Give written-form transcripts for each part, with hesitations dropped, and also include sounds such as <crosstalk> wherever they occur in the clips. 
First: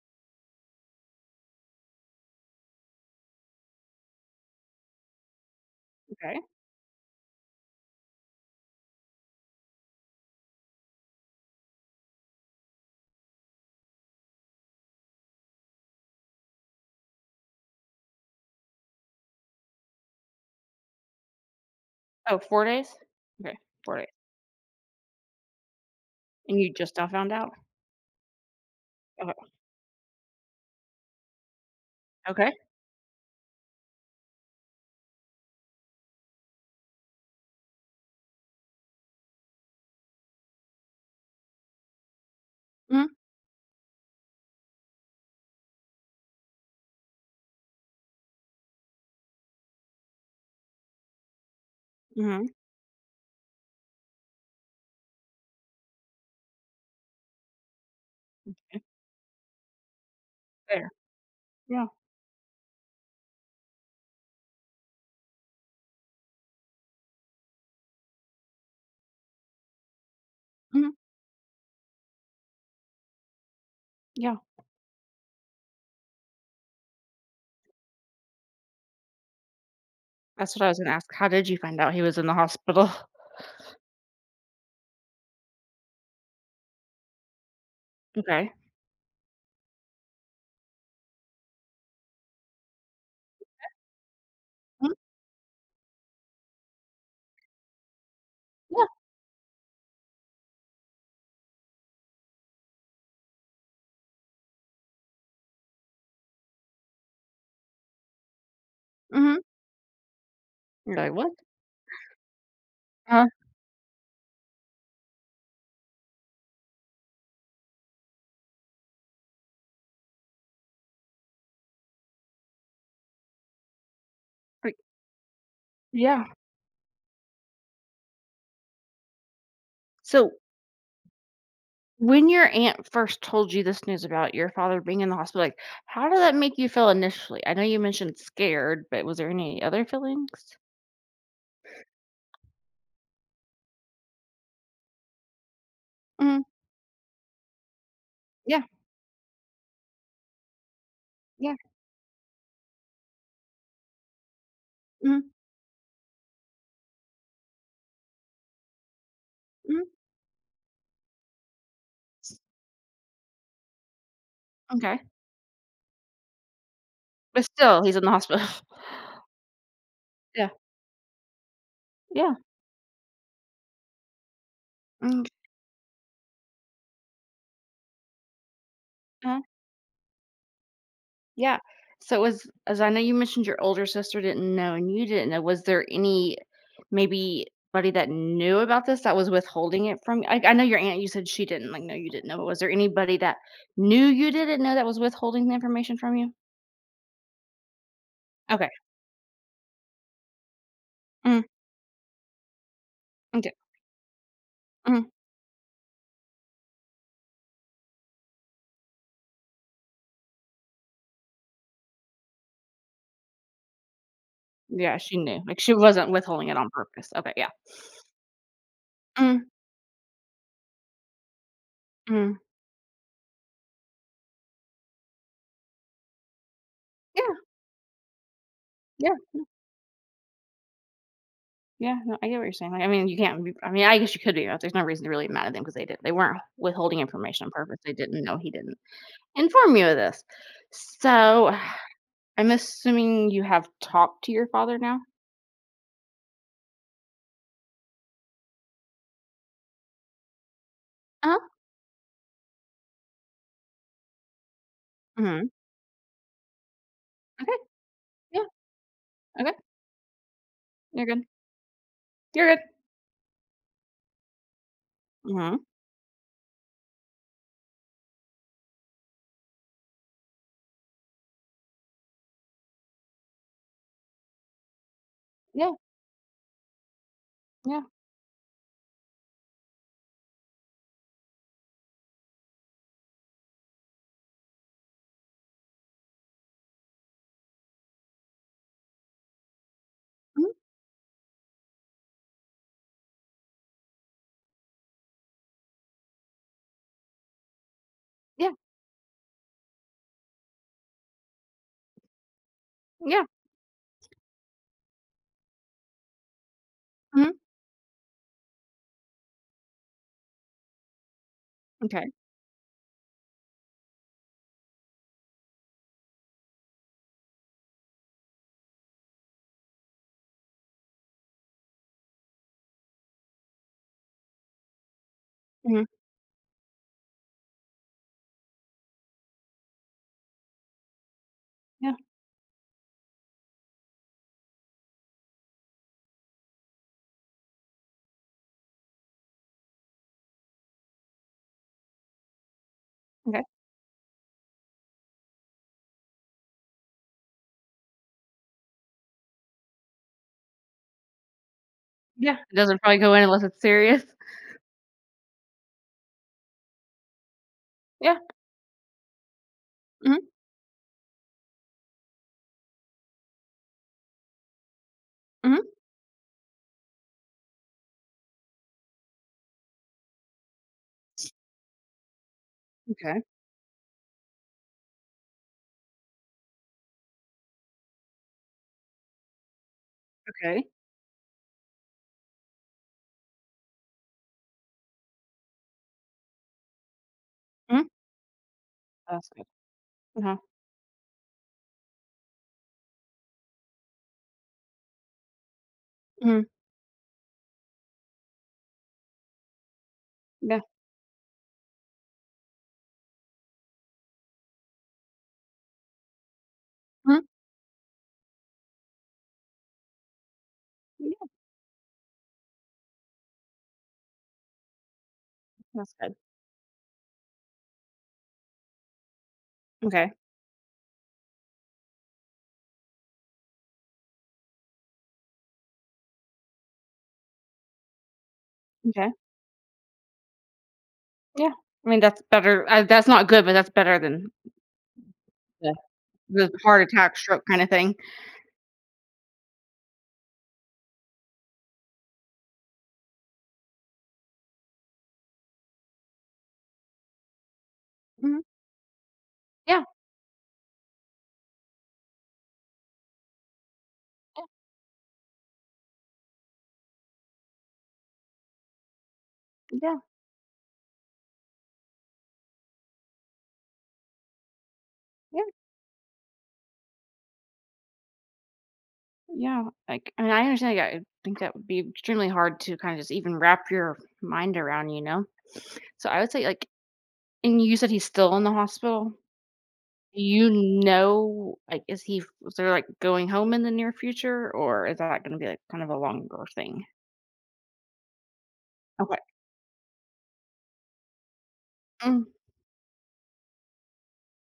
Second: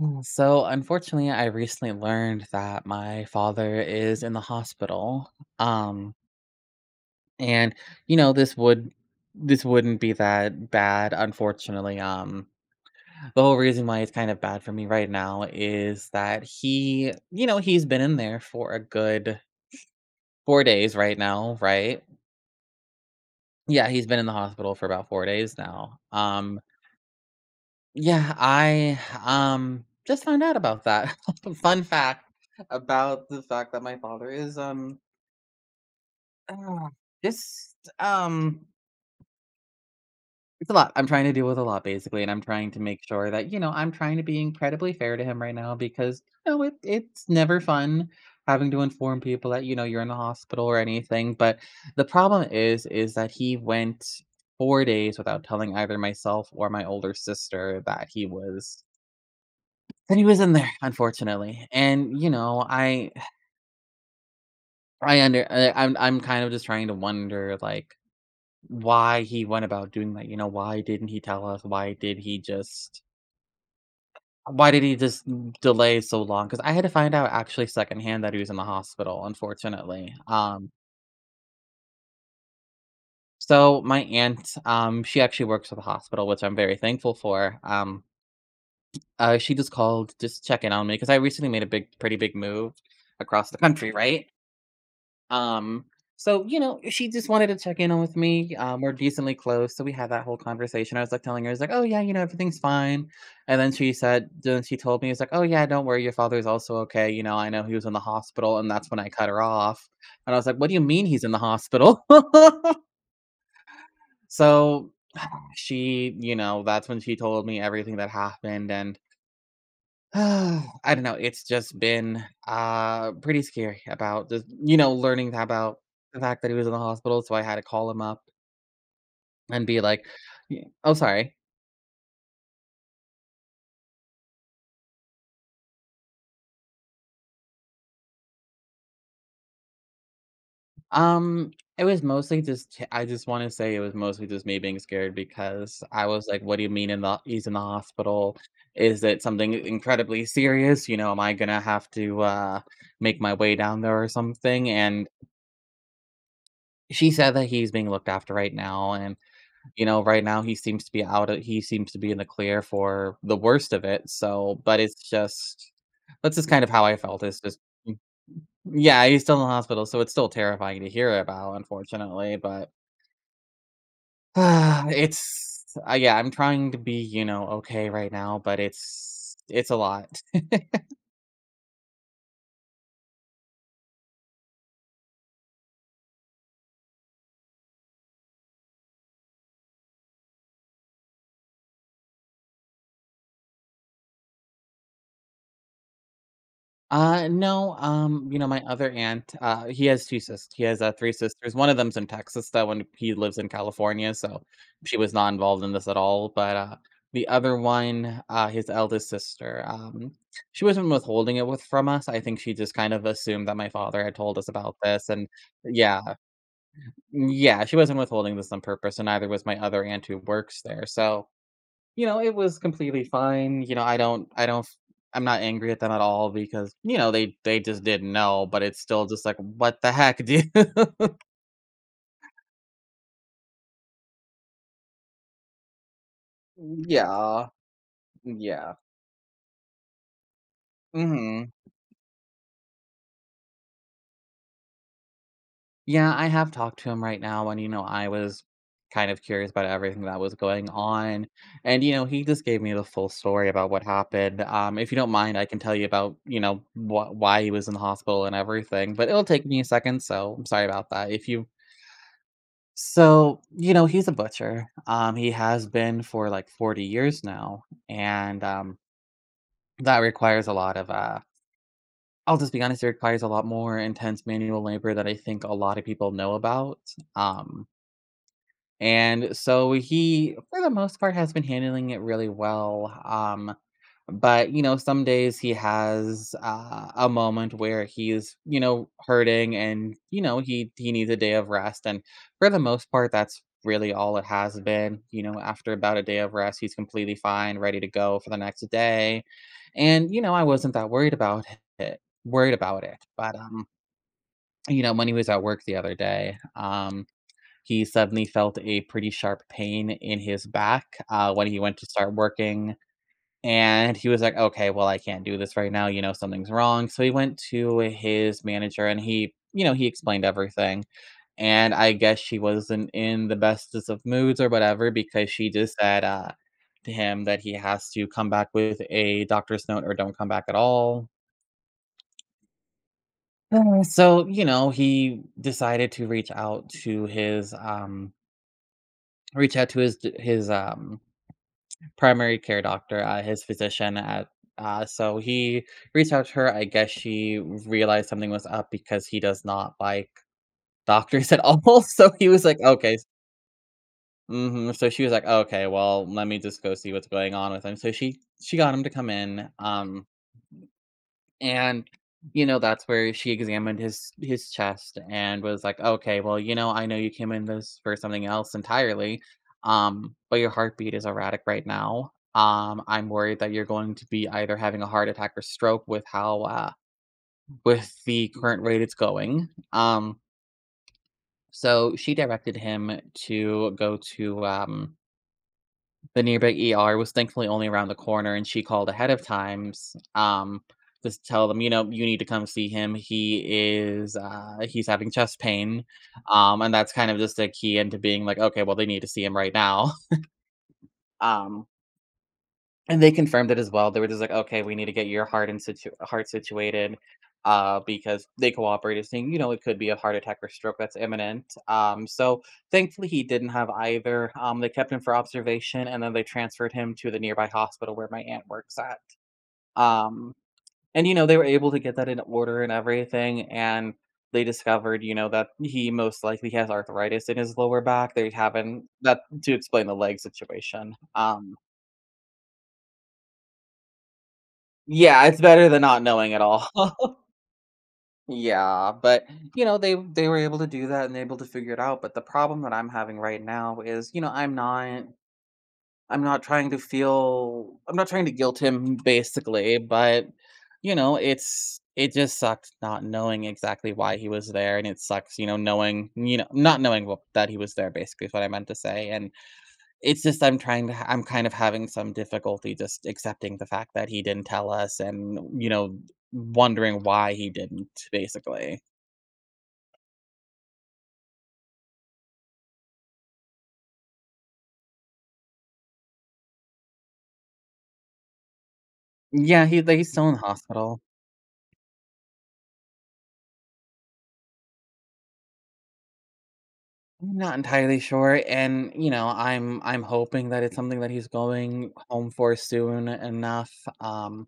So, unfortunately, I recently learned that my father is in the hospital. Um, Okay. and you know, this would this wouldn't be that bad, unfortunately. The whole reason why it's kind of bad for me right now is that he's been in there for a good 4 days right now, right? Oh, 4 days? Okay, Yeah, 4 he's days. been in the hospital for about 4 days now. And you just now found out? Yeah, I, Okay. um, just found out about that. <laughs> Fun fact Okay. about the fact that my father ah, just, um, it's a lot. I'm trying to deal with a lot basically, and I'm trying to make Mhm, sure that, you know, I'm trying to be incredibly fair to him right now because, you know, it's never fun having to inform people that, you know, you're in the hospital or anything. But the mhm, problem is that he went 4 days without telling either myself or my older sister that he There. was. But he was in there, unfortunately, Yeah, and, you know, I under I I'm kind of just trying to wonder, like, why he went about doing that. You know, why mhm, didn't he tell us? Yeah. Why did he just delay so long? Because I had to find out actually secondhand that he was in the hospital, unfortunately. That's what I was gonna ask, how did you find out he was in the hospital? <laughs> So my aunt, she actually works at the hospital, which I'm very thankful for. Okay. She just called, just checking on me because I recently made a big pretty big move across the country, right? Mm, Um, so, you know, she just wanted to check in on with me. Yeah, We're decently close, so we had that whole conversation. I was like telling her, I was like, "Oh yeah, you know, everything's fine." And then then she told me, "It's like, oh yeah, don't worry, your father's also okay. You know, I know he was in the hospital," and that's when I cut mhm. her off. And I was like, "What do you You're mean like, he's in "What?" the hospital?" Uh, <laughs> So, that's when she told me everything that happened. And <sighs> I don't know, it's just been, pretty scary about just, like, you know, learning about the yeah. fact that he was in the hospital, so I had to call him up and be like, So, "Y oh, sorry. when your aunt first told you this news about your father being in the hospital, like, how did that make you feel initially? I know you mentioned scared, but was there any other feelings? Um, it was mostly just I just wanna say it was mostly just me being scared because I was Mhm, like, "What do you mean in the he's in the hospital? yeah, Is it something incredibly serious? You know, am I yeah, gonna have to, make my way down there or something?" And mhm, she said that he's being looked after right now. And mhm, you know, right now he seems to be out of he seems to be in the clear for the worst of it, so but okay. it's just that's just kind of how I felt, it's But just still, he's mm, in the hospital. <laughs> yeah, he's still in the hospital, so it's still Yeah, terrifying to hear about, yeah. unfortunately. But <sighs> M'kay. it's yeah, I'm trying to be, you know, okay right now, but it's a lot. <laughs> Yeah. So as I know you mentioned your older sister didn't know and you didn't know, was there any maybe buddy that knew about this that was withholding it from you? I know your aunt, you said she didn't, like, know you didn't know, but was there anybody that knew you didn't know that was withholding the information from you? No, you know, my Okay. other aunt, he has, 3 Mm, sisters, one of them's in Texas, though, and he lives in m'kay. California, so she Mhm. was not involved in this at all. But, the other one, his eldest sister, she wasn't withholding it with from us. I think she just kind of assumed that my father had told us about Yeah, this. she And knew. Like, she yeah, wasn't withholding it on purpose. Okay, yeah. yeah, she wasn't withholding this on purpose, and neither was Mm, my other aunt who works there. So, you know, it mm. was completely fine. You know, I don't I don't I I'm not angry at them at all because, you know, Yeah, they just didn't know, but it's still yeah, just like, "What the heck, dude?" <laughs> yeah. No, I get what you're saying. Like, I mean, you can't be I mean, I guess you could be, but there's no reason to really be mad at them because they weren't withholding information Yeah, on purpose. They didn't know he yeah, didn't inform you of this. mhm. So, <sighs> I'm assuming you have talked to your father now? Yeah, I have talked to him right now, and, you know, I was kind of curious about everything that was going on. Uh-huh. And, you know, he just gave me the full story about what happened. Um, if you don't mind, I Mhm. can tell you about, you know, wh why he Okay. was in the hospital and Yeah. everything, but it'll take Okay. me a second, so I'm sorry about You're that. good. If you. You're good. So, you know, he's a butcher. He Mhm. has been for like 40 years now. And that requires a lot of, I'll just be honest, it requires a lot more intense manual labor that I think a Yeah. lot of people know about. Um, Yeah. and so he, for the most part, has been handling it really well. But you know, some days he has, a moment where he's, you know, hurting, and you know, Mhm. He needs a day of rest. And for the most part, that's really all it has been. You know, after about a day of rest he's completely fine, ready to go for the Yeah. next day. And you know, I wasn't that it worried about it Yeah. but you know, when he was at work the other day, Mhm. he suddenly felt a pretty sharp pain in his back when he went to Okay. start working. And he was like, "Okay, well, I can't do this right now, you know, something's wrong." So he went to his manager and he explained everything. And I guess she wasn't in the bestest of moods or whatever, because she just Mhm. said to him that he has to come back with a doctor's note or don't come back at all. Yeah. So, you know, he decided to reach out to his reach out to his primary care doctor, Okay. his physician at. Uh, so he reached out to her. I guess she realized something was up because he does not like doctors at all. <laughs> So he Yeah. was It like, doesn't "Okay." probably go in unless it's serious. Mhm. So she was like, "Okay, well, let me just go see what's going on with him." So Yeah. She got him to come in. Mhm. And, you know, that's where she examined his chest and was Mhm. like, "Okay, well, you know, I know you came in this for something else entirely, but your heartbeat is erratic right now. I'm Okay. worried that you're going to be either having a heart attack or stroke with how with the current rate it's going." Okay. so she directed him to go to the nearby ER. Was thankfully only Mhm. around the corner, and she called ahead of That's good. times, Uh-huh. To tell them, "You know, you need to come see him. He is, he's having chest pain." Mhm. And that's kind of just the key into being like, "Okay, well, they need to see him right now." <laughs> Yeah. Um and they confirmed it as well. They were just like, "Okay, we need to get your heart situated," Mhm. Because they cooperated, saying, you know, it could be a heart attack or stroke that's Yeah. imminent. So thankfully, he didn't have either. They kept him for observation, That's and then good. they transferred him to the nearby hospital where my aunt works at. Okay. Um, and you know, they were able to get that in order and everything. And they discovered, you know, that he most likely has arthritis in his lower back. They haven't Okay. that to explain the leg situation. Yeah. I mean, that's better. That's not good, but that's better than Yeah, it's better the than not knowing at the all. heart attack, <laughs> stroke kinda thing. Yeah, but, you know, they were able to do that and able to figure it out. But the problem that I'm having right now is, you know, I'm not trying to Mhm. guilt him basically. Yeah. But, you know, it's it just sucked not knowing exactly why he was there. And it sucks, you know, not knowing what that he was there basically is what I meant to say. And Yeah, it's just I'm trying to ha I'm kind of having some difficulty just accepting the fact that he didn't tell us, and, yeah, you know, wondering why he didn't, basically. yeah. Like, I mean, I understand. Yeah, I think that would be extremely hard to kind of just even wrap your mind around, you know. So I would say, like, and you said he's still in the hospital. Yeah, he's Do still in the you hospital. know, like, is he? Is there like going home in the near future, or is that going to be like kind of a longer thing? I'm not entirely sure, and, you Okay. know, I'm hoping that it's something that he's going Mm, home for soon enough. um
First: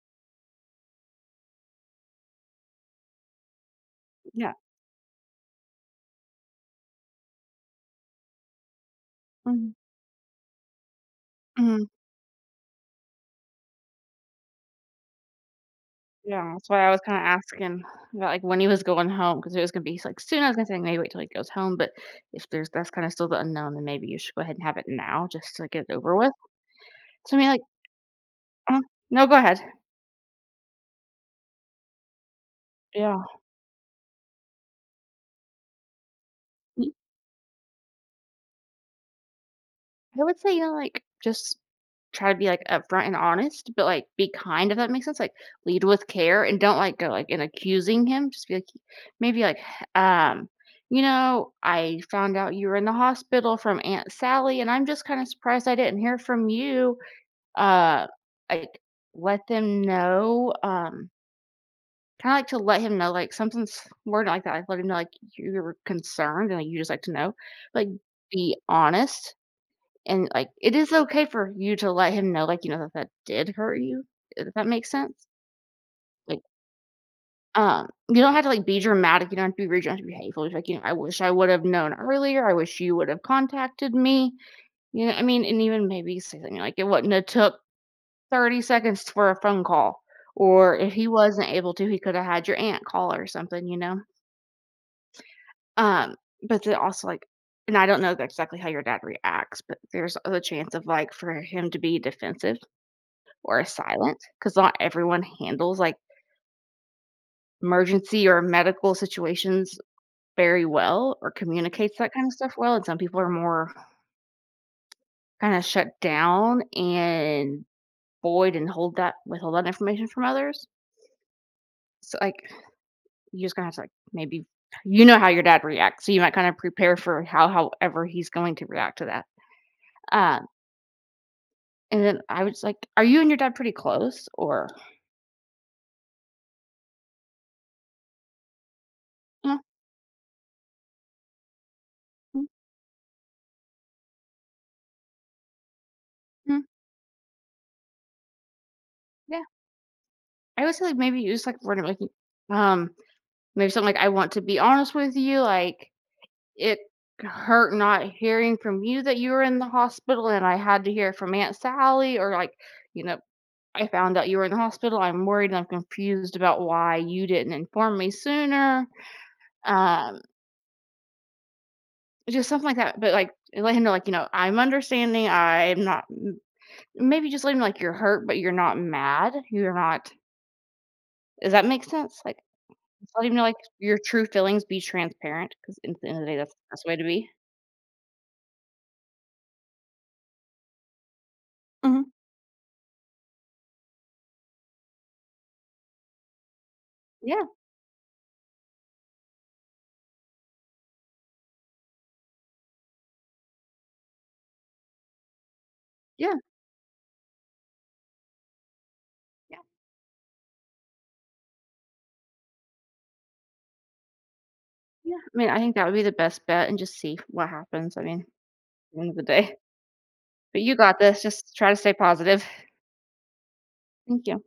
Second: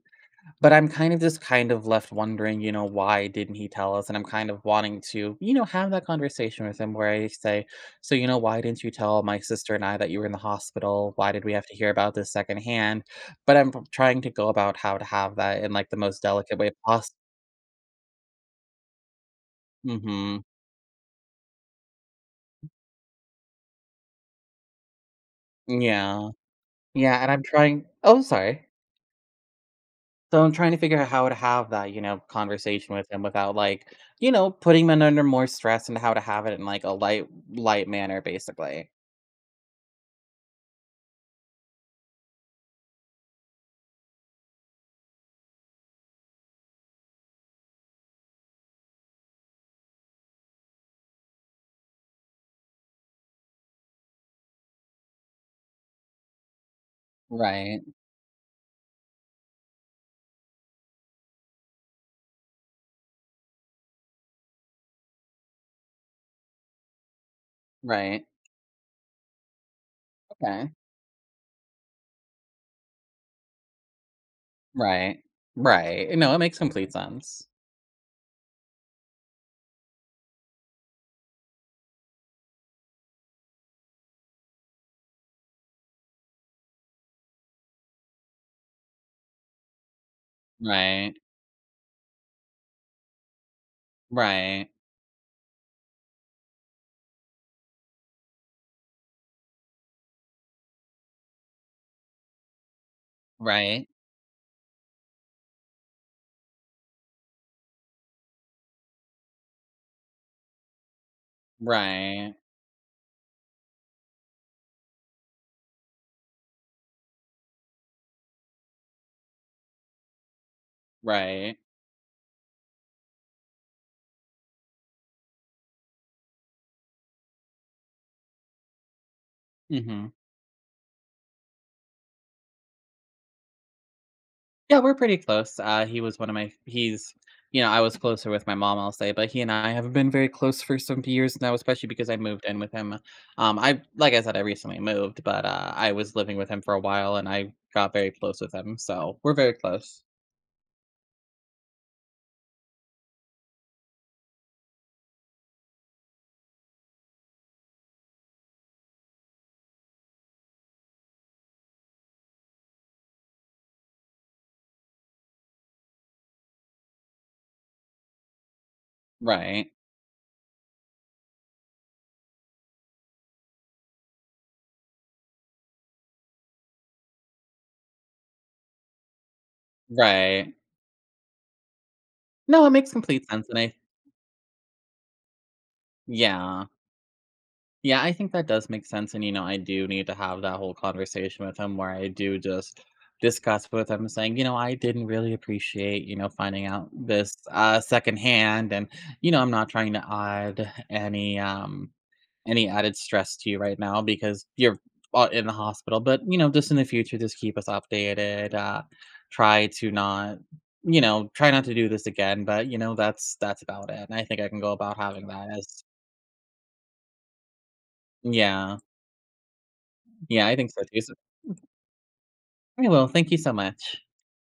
But I'm kind of just kind of left wondering, you know, why didn't he tell us? And I'm kind yeah. of wanting to, you know, have that conversation with him where I say, so, you know, why didn't you tell my Mm, sister and I that you were in the hospital? Why did we have to hear about this secondhand? But I'm trying to go about how to have that in like the most Yeah, delicate that's way why I was possible. kinda asking about, like, when he was going home because it was gonna be, like, Hmm. soon. I was gonna say maybe wait till he goes home, but if there's that's kinda still the unknown, then maybe you should go ahead and have it now just to get it over Yeah. with. Yeah. And So, I I'm mean, like trying, oh, sorry. uh No, go ahead. So I'm trying to figure out how to have that, you know, conversation with Yeah. him without like, you know, putting him under more stress, and how to have it in like a Y light manner, basically. I would say, you know, like, just try to be, like, upfront and honest, but, like, be kind, if that makes sense. Like, lead with care and don't, like, go, like, in accusing him. Just be like maybe, like, um, "You know, I found out you were in the hospital from Aunt Sally, and I'm just kinda surprised I didn't hear from you." Right. Uh, like, let them know, kinda like to let him know, like, something's worded like that, like, let him know, like, you're concerned and like you just like to know. Like, Right. be honest and, like, Okay. it is okay for you to let him know, like, you know, that that did hurt you, if that makes Right. sense. Right. No, it Like, makes complete sense. You don't have to, like, be dramatic, you don't have to be rude, you don't have to be hateful. It's like, you know, "I wish I would've known earlier. I wish you would've contacted me." You know, what I mean, and even maybe say something like, "It wouldn't have took 30 seconds for a phone call, or if he Right. wasn't able to, he could have had your aunt call or something, you know? Right. Um, but then also, like and I don't know exactly how your dad reacts, but there's a chance of, like, for him to be defensive or Right. silent because not everyone handles, like, emergency or medical situations very well or communicates that kind of Right. stuff well, and some people are more kinda shut down and void and hold that withhold that information from others. Right. So, like You're just gonna have to, like, maybe you know how your dad reacts, so you might kinda prepare for how however he's going to react to that. Mhm. Um, and then I was like are you and your dad pretty close? Or Yeah, we're pretty close. He was one of my he's you know, I was closer with my mom, I'll say, but he and "Uh, I have been very close for some years now, especially because I mm, moved in with him. I like I said, I recently moved, but I was living with mm, him for a while, and I got very close with him, so we're yeah." very close. I would say, like, maybe use, like, word of like, um, maybe something like, "I want to be honest with you, like, it hurt not hearing from you that you were in the hospital, and I had to hear from Aunt Sally," or like, you know, "I found out you were in the hospital, I'm worried and I'm confused about why you didn't inform me sooner." Right, Um Just something like that, but, like, let him know, like, you know, "I'm understanding, I'm not" m maybe just let him know, like, you're hurt, but you're not mad, you're not right. does that make sense? Like, No, it makes just let complete him know, sense, like, and I your true feelings, be transparent, because at the end of the day, that's yeah. the best way to be. Yeah, I think that does make sense, and, you know, I do need to have that whole conversation with him where Mhm. I do just discuss with him saying, "You know, I didn't really appreciate, you know, finding out this, Yeah, secondhand, and, you know, I'm not trying to add any, added stress to you right now because you're, in the hospital, but, yeah, you know, just in the future, just keep us updated, yeah, try to not, you know, try not to do this again, but, you know, that's about it, and I think I can go about yeah, having I that mean, I think as." that would be the best bet and just see what happens, I mean, at Yeah. the end of the day. Yeah, I But think you so got too. So this, just try to stay positive. I will. Thank you so much. Thank you.